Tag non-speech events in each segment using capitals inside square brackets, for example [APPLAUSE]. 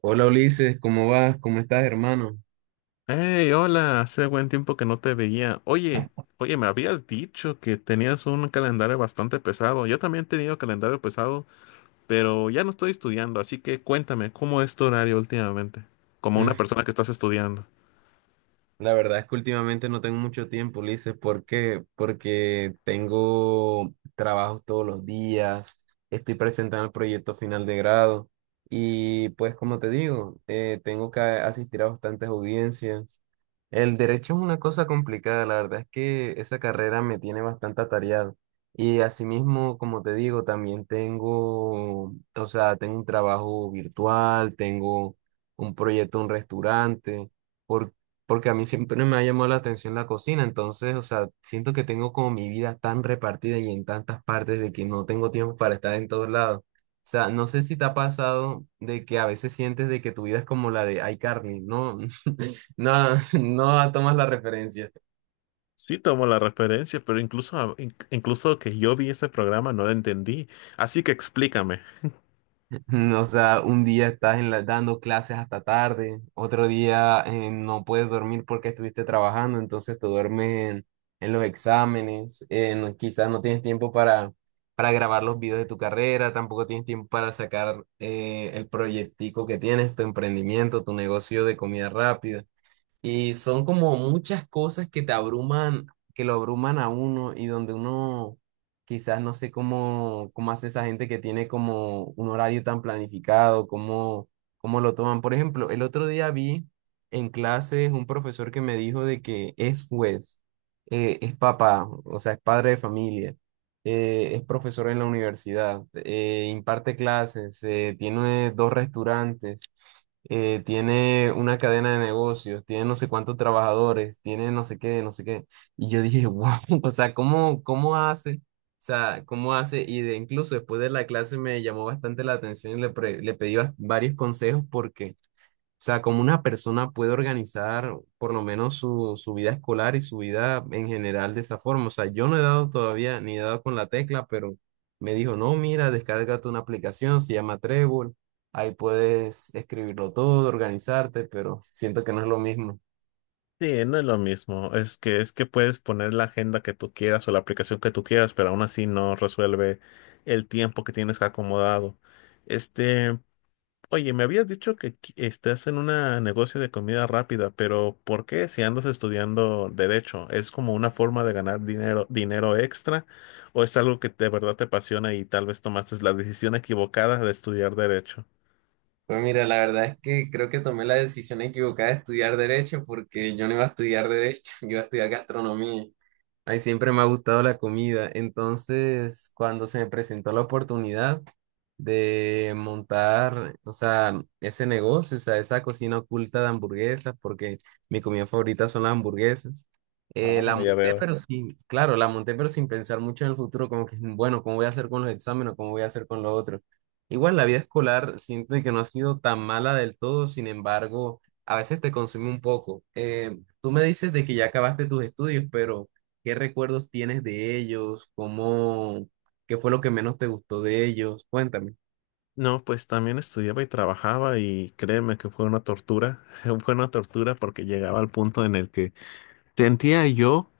Hola Ulises, ¿cómo vas? ¿Cómo estás, hermano? Hey, hola, hace buen tiempo que no te veía. Oye, me habías dicho que tenías un calendario bastante pesado. Yo también he tenido calendario pesado, pero ya no estoy estudiando, así que cuéntame, ¿cómo es tu horario últimamente? Como Mm. una persona que estás estudiando. La verdad es que últimamente no tengo mucho tiempo, Ulises. ¿Por qué? Porque tengo trabajos todos los días, estoy presentando el proyecto final de grado y pues como te digo, tengo que asistir a bastantes audiencias. El derecho es una cosa complicada, la verdad es que esa carrera me tiene bastante atareado. Y asimismo, como te digo, también tengo, o sea, tengo un trabajo virtual, tengo un proyecto, un restaurante porque a mí siempre me ha llamado la atención la cocina, entonces, o sea, siento que tengo como mi vida tan repartida y en tantas partes de que no tengo tiempo para estar en todos lados. O sea, no sé si te ha pasado de que a veces sientes de que tu vida es como la de iCarly, no, [LAUGHS] no, [LAUGHS] no tomas la referencia. Sí, tomo la referencia, pero incluso, incluso que yo vi ese programa no lo entendí, así que explícame. [LAUGHS] O sea, un día estás en dando clases hasta tarde, otro día no puedes dormir porque estuviste trabajando, entonces te duermes en los exámenes, quizás no tienes tiempo para grabar los videos de tu carrera, tampoco tienes tiempo para sacar el proyectico que tienes, tu emprendimiento, tu negocio de comida rápida. Y son como muchas cosas que te abruman, que lo abruman a uno y donde uno quizás no sé cómo, cómo hace esa gente que tiene como un horario tan planificado, cómo, cómo lo toman. Por ejemplo, el otro día vi en clases un profesor que me dijo de que es juez, es papá, o sea, es padre de familia, es profesor en la universidad, imparte clases, tiene 2 restaurantes, tiene una cadena de negocios, tiene no sé cuántos trabajadores, tiene no sé qué, no sé qué. Y yo dije, wow, [LAUGHS] o sea, ¿cómo, cómo hace? O sea, ¿cómo hace? Y de, incluso después de la clase me llamó bastante la atención y le pedí varios consejos porque o sea, cómo una persona puede organizar por lo menos su, su vida escolar y su vida en general de esa forma. O sea, yo no he dado todavía ni he dado con la tecla, pero me dijo, no, mira, descárgate una aplicación, se llama Trello, ahí puedes escribirlo todo, organizarte, pero siento que no es lo mismo. Sí, no es lo mismo. Es que puedes poner la agenda que tú quieras o la aplicación que tú quieras, pero aún así no resuelve el tiempo que tienes acomodado. Este, Oye, me habías dicho que estás en un negocio de comida rápida, pero ¿por qué si andas estudiando derecho? ¿Es como una forma de ganar dinero, dinero extra o es algo que de verdad te apasiona y tal vez tomaste la decisión equivocada de estudiar derecho? Pues mira, la verdad es que creo que tomé la decisión equivocada de estudiar derecho porque yo no iba a estudiar derecho, [LAUGHS] yo iba a estudiar gastronomía. Ay, siempre me ha gustado la comida. Entonces, cuando se me presentó la oportunidad de montar, o sea, ese negocio, o sea, esa cocina oculta de hamburguesas, porque mi comida favorita son las hamburguesas, Ah, la ya monté, veo. pero sí, claro, la monté, pero sin pensar mucho en el futuro, como que, bueno, ¿cómo voy a hacer con los exámenes? ¿Cómo voy a hacer con lo otro? Igual la vida escolar siento que no ha sido tan mala del todo, sin embargo, a veces te consume un poco. Tú me dices de que ya acabaste tus estudios, pero ¿qué recuerdos tienes de ellos? ¿Cómo, qué fue lo que menos te gustó de ellos? Cuéntame. No, pues también estudiaba y trabajaba y créeme que fue una tortura, [LAUGHS] fue una tortura porque llegaba al punto en el que sentía yo,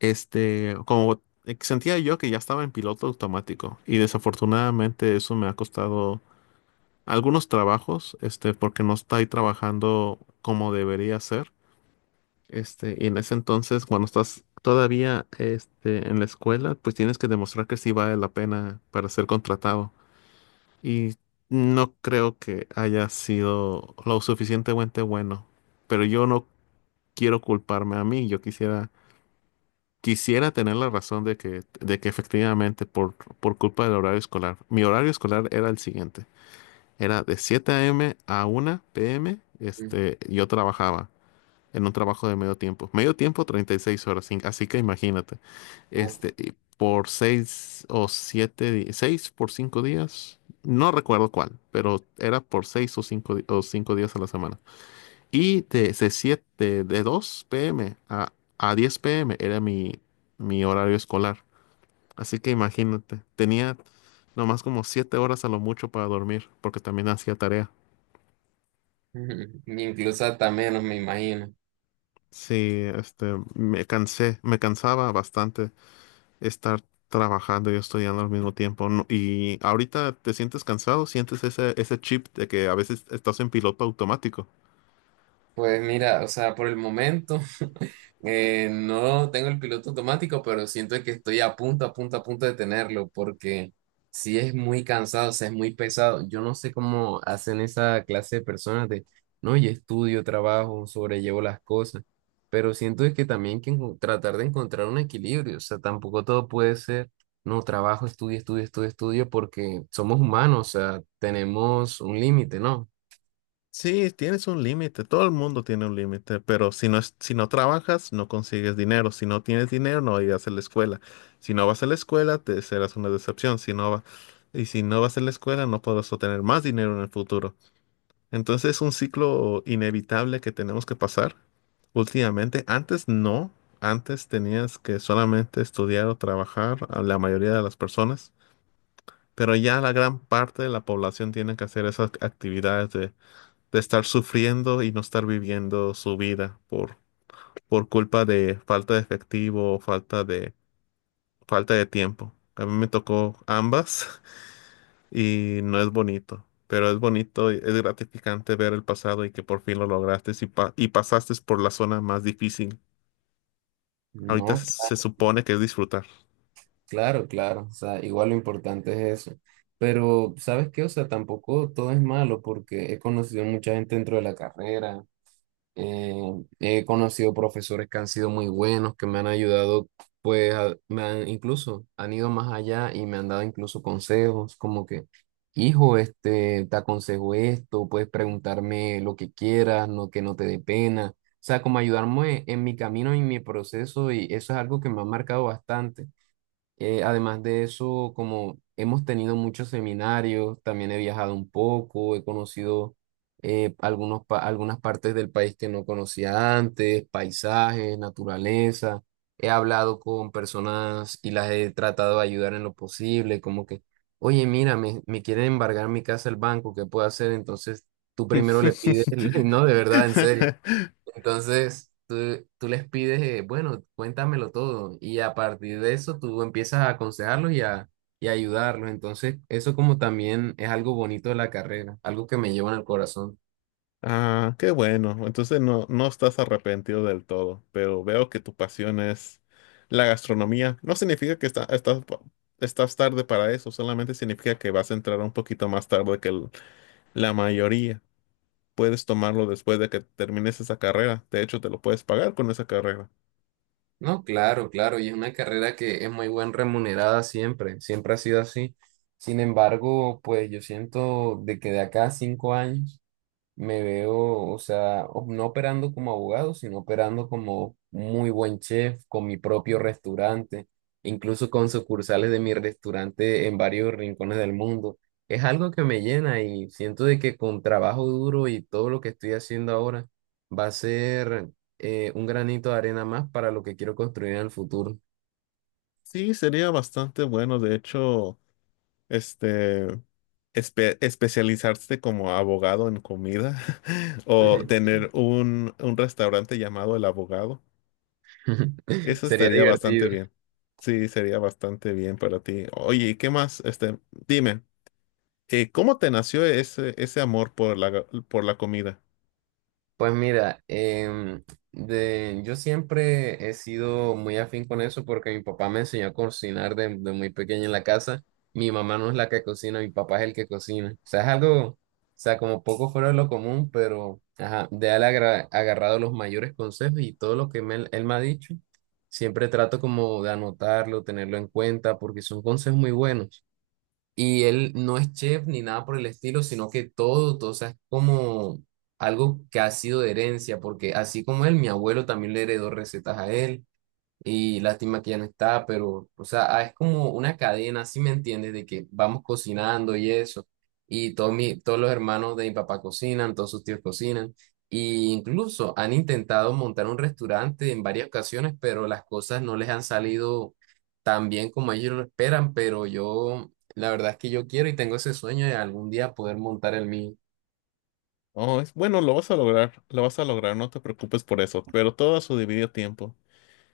sentía yo que ya estaba en piloto automático y desafortunadamente eso me ha costado algunos trabajos, porque no estoy trabajando como debería ser, y en ese entonces cuando estás todavía, en la escuela, pues tienes que demostrar que sí vale la pena para ser contratado. Y no creo que haya sido lo suficientemente bueno. Pero yo no quiero culparme a mí. Yo quisiera tener la razón de que efectivamente por culpa del horario escolar. Mi horario escolar era el siguiente. Era de 7 a.m. a una p m. Ujú. Yo trabajaba en un trabajo de medio tiempo. Medio tiempo, 36 horas, así que imagínate, Uf. Y por 6 o 7, 6 por 5 días, no recuerdo cuál, pero era por 6 o 5, o 5 días a la semana. Y de 2 p.m. a 10 p.m. era mi horario escolar. Así que imagínate, tenía nomás como 7 horas a lo mucho para dormir, porque también hacía tarea. [LAUGHS] Incluso hasta menos, me imagino. Sí, me cansé, me cansaba bastante estar trabajando y estudiando al mismo tiempo. Y ahorita te sientes cansado, sientes ese chip de que a veces estás en piloto automático. Pues mira, o sea, por el momento. No tengo el piloto automático, pero siento que estoy a punto, a punto, a punto de tenerlo, porque si es muy cansado, o sea, es muy pesado. Yo no sé cómo hacen esa clase de personas de, no, y estudio, trabajo, sobrellevo las cosas, pero siento que también hay que tratar de encontrar un equilibrio, o sea, tampoco todo puede ser, no, trabajo, estudio, estudio, estudio, estudio, porque somos humanos, o sea, tenemos un límite, ¿no? Sí, tienes un límite, todo el mundo tiene un límite, pero si no trabajas, no consigues dinero. Si no tienes dinero, no irás a la escuela. Si no vas a la escuela, te serás una decepción. Y si no vas a la escuela, no podrás obtener más dinero en el futuro. Entonces es un ciclo inevitable que tenemos que pasar últimamente. Antes no, antes tenías que solamente estudiar o trabajar a la mayoría de las personas, pero ya la gran parte de la población tiene que hacer esas actividades de estar sufriendo y no estar viviendo su vida por culpa de falta de efectivo, falta de tiempo. A mí me tocó ambas [LAUGHS] y no es bonito, pero es bonito, y es gratificante ver el pasado y que por fin lo lograste y pasaste por la zona más difícil. Ahorita No, se supone que es disfrutar. claro, claro, o sea, igual lo importante es eso. Pero, ¿sabes qué? O sea, tampoco todo es malo porque he conocido mucha gente dentro de la carrera, eh, he conocido profesores que han sido muy buenos, que me han ayudado, pues, me han, incluso han ido más allá y me han dado incluso consejos, como que, hijo, este, te aconsejo esto, puedes preguntarme lo que quieras, no que no te dé pena. O sea, como ayudarme en mi camino y en mi proceso y eso es algo que me ha marcado bastante. Además de eso, como hemos tenido muchos seminarios, también he viajado un poco, he conocido algunas partes del país que no conocía antes, paisajes, naturaleza. He hablado con personas y las he tratado de ayudar en lo posible, como que, oye, mira, me quieren embargar mi casa el banco, ¿qué puedo hacer? Entonces, tú primero le pides, [LAUGHS] no, de [LAUGHS] verdad, en serio. Entonces, tú les pides, bueno, cuéntamelo todo y a partir de eso tú empiezas a aconsejarlos y a ayudarlos. Entonces, eso como también es algo bonito de la carrera, algo que me lleva en el corazón. Ah, qué bueno. Entonces no, no estás arrepentido del todo, pero veo que tu pasión es la gastronomía. No significa que estás tarde para eso, solamente significa que vas a entrar un poquito más tarde que la mayoría. Puedes tomarlo después de que termines esa carrera. De hecho, te lo puedes pagar con esa carrera. No, claro, claro, y es una carrera que es muy buen remunerada siempre, siempre ha sido así. Sin embargo, pues yo siento de que de acá a 5 años me veo, o sea, no operando como abogado, sino operando como muy buen chef, con mi propio restaurante, incluso con sucursales de mi restaurante en varios rincones del mundo. Es algo que me llena y siento de que con trabajo duro y todo lo que estoy haciendo ahora va a ser un granito de arena más para lo que quiero construir en el futuro. Sí, sería bastante bueno. De hecho, este, especializarse como abogado en comida [LAUGHS] o [LAUGHS] tener un restaurante llamado El Abogado. [LAUGHS] Eso Sería estaría bastante divertido. bien. Sí, sería bastante bien para ti. Oye, ¿y qué más? Dime, ¿cómo te nació ese amor por la comida? Pues mira, yo siempre he sido muy afín con eso porque mi papá me enseñó a cocinar de muy pequeño en la casa. Mi mamá no es la que cocina, mi papá es el que cocina. O sea, es algo, o sea, como poco fuera de lo común, pero ajá, de él agarrado los mayores consejos y todo lo que él me ha dicho, siempre trato como de anotarlo, tenerlo en cuenta porque son consejos muy buenos. Y él no es chef ni nada por el estilo, sino que todo, todo, o sea, es como algo que ha sido de herencia, porque así como él, mi abuelo también le heredó recetas a él, y lástima que ya no está, pero, o sea, ah, es como una cadena, ¿si me entiendes? De que vamos cocinando y eso. Y todos, mi, todos los hermanos de mi papá cocinan, todos sus tíos cocinan. Y incluso han intentado montar un restaurante en varias ocasiones, pero las cosas no les han salido tan bien como ellos lo esperan. Pero yo, la verdad es que yo quiero y tengo ese sueño de algún día poder montar el mío. Oh, es bueno, lo vas a lograr, lo vas a lograr, no te preocupes por eso, pero todo a su debido tiempo.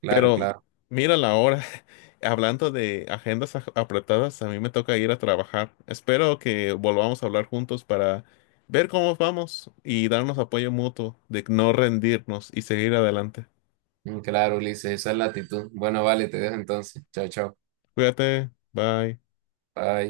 Claro, Pero claro. mira la hora, [LAUGHS] hablando de agendas apretadas, a mí me toca ir a trabajar. Espero que volvamos a hablar juntos para ver cómo vamos y darnos apoyo mutuo de no rendirnos y seguir adelante. Mm, claro, Ulises, esa es la actitud. Bueno, vale, te dejo entonces. Chao, chao. Cuídate, bye. Bye.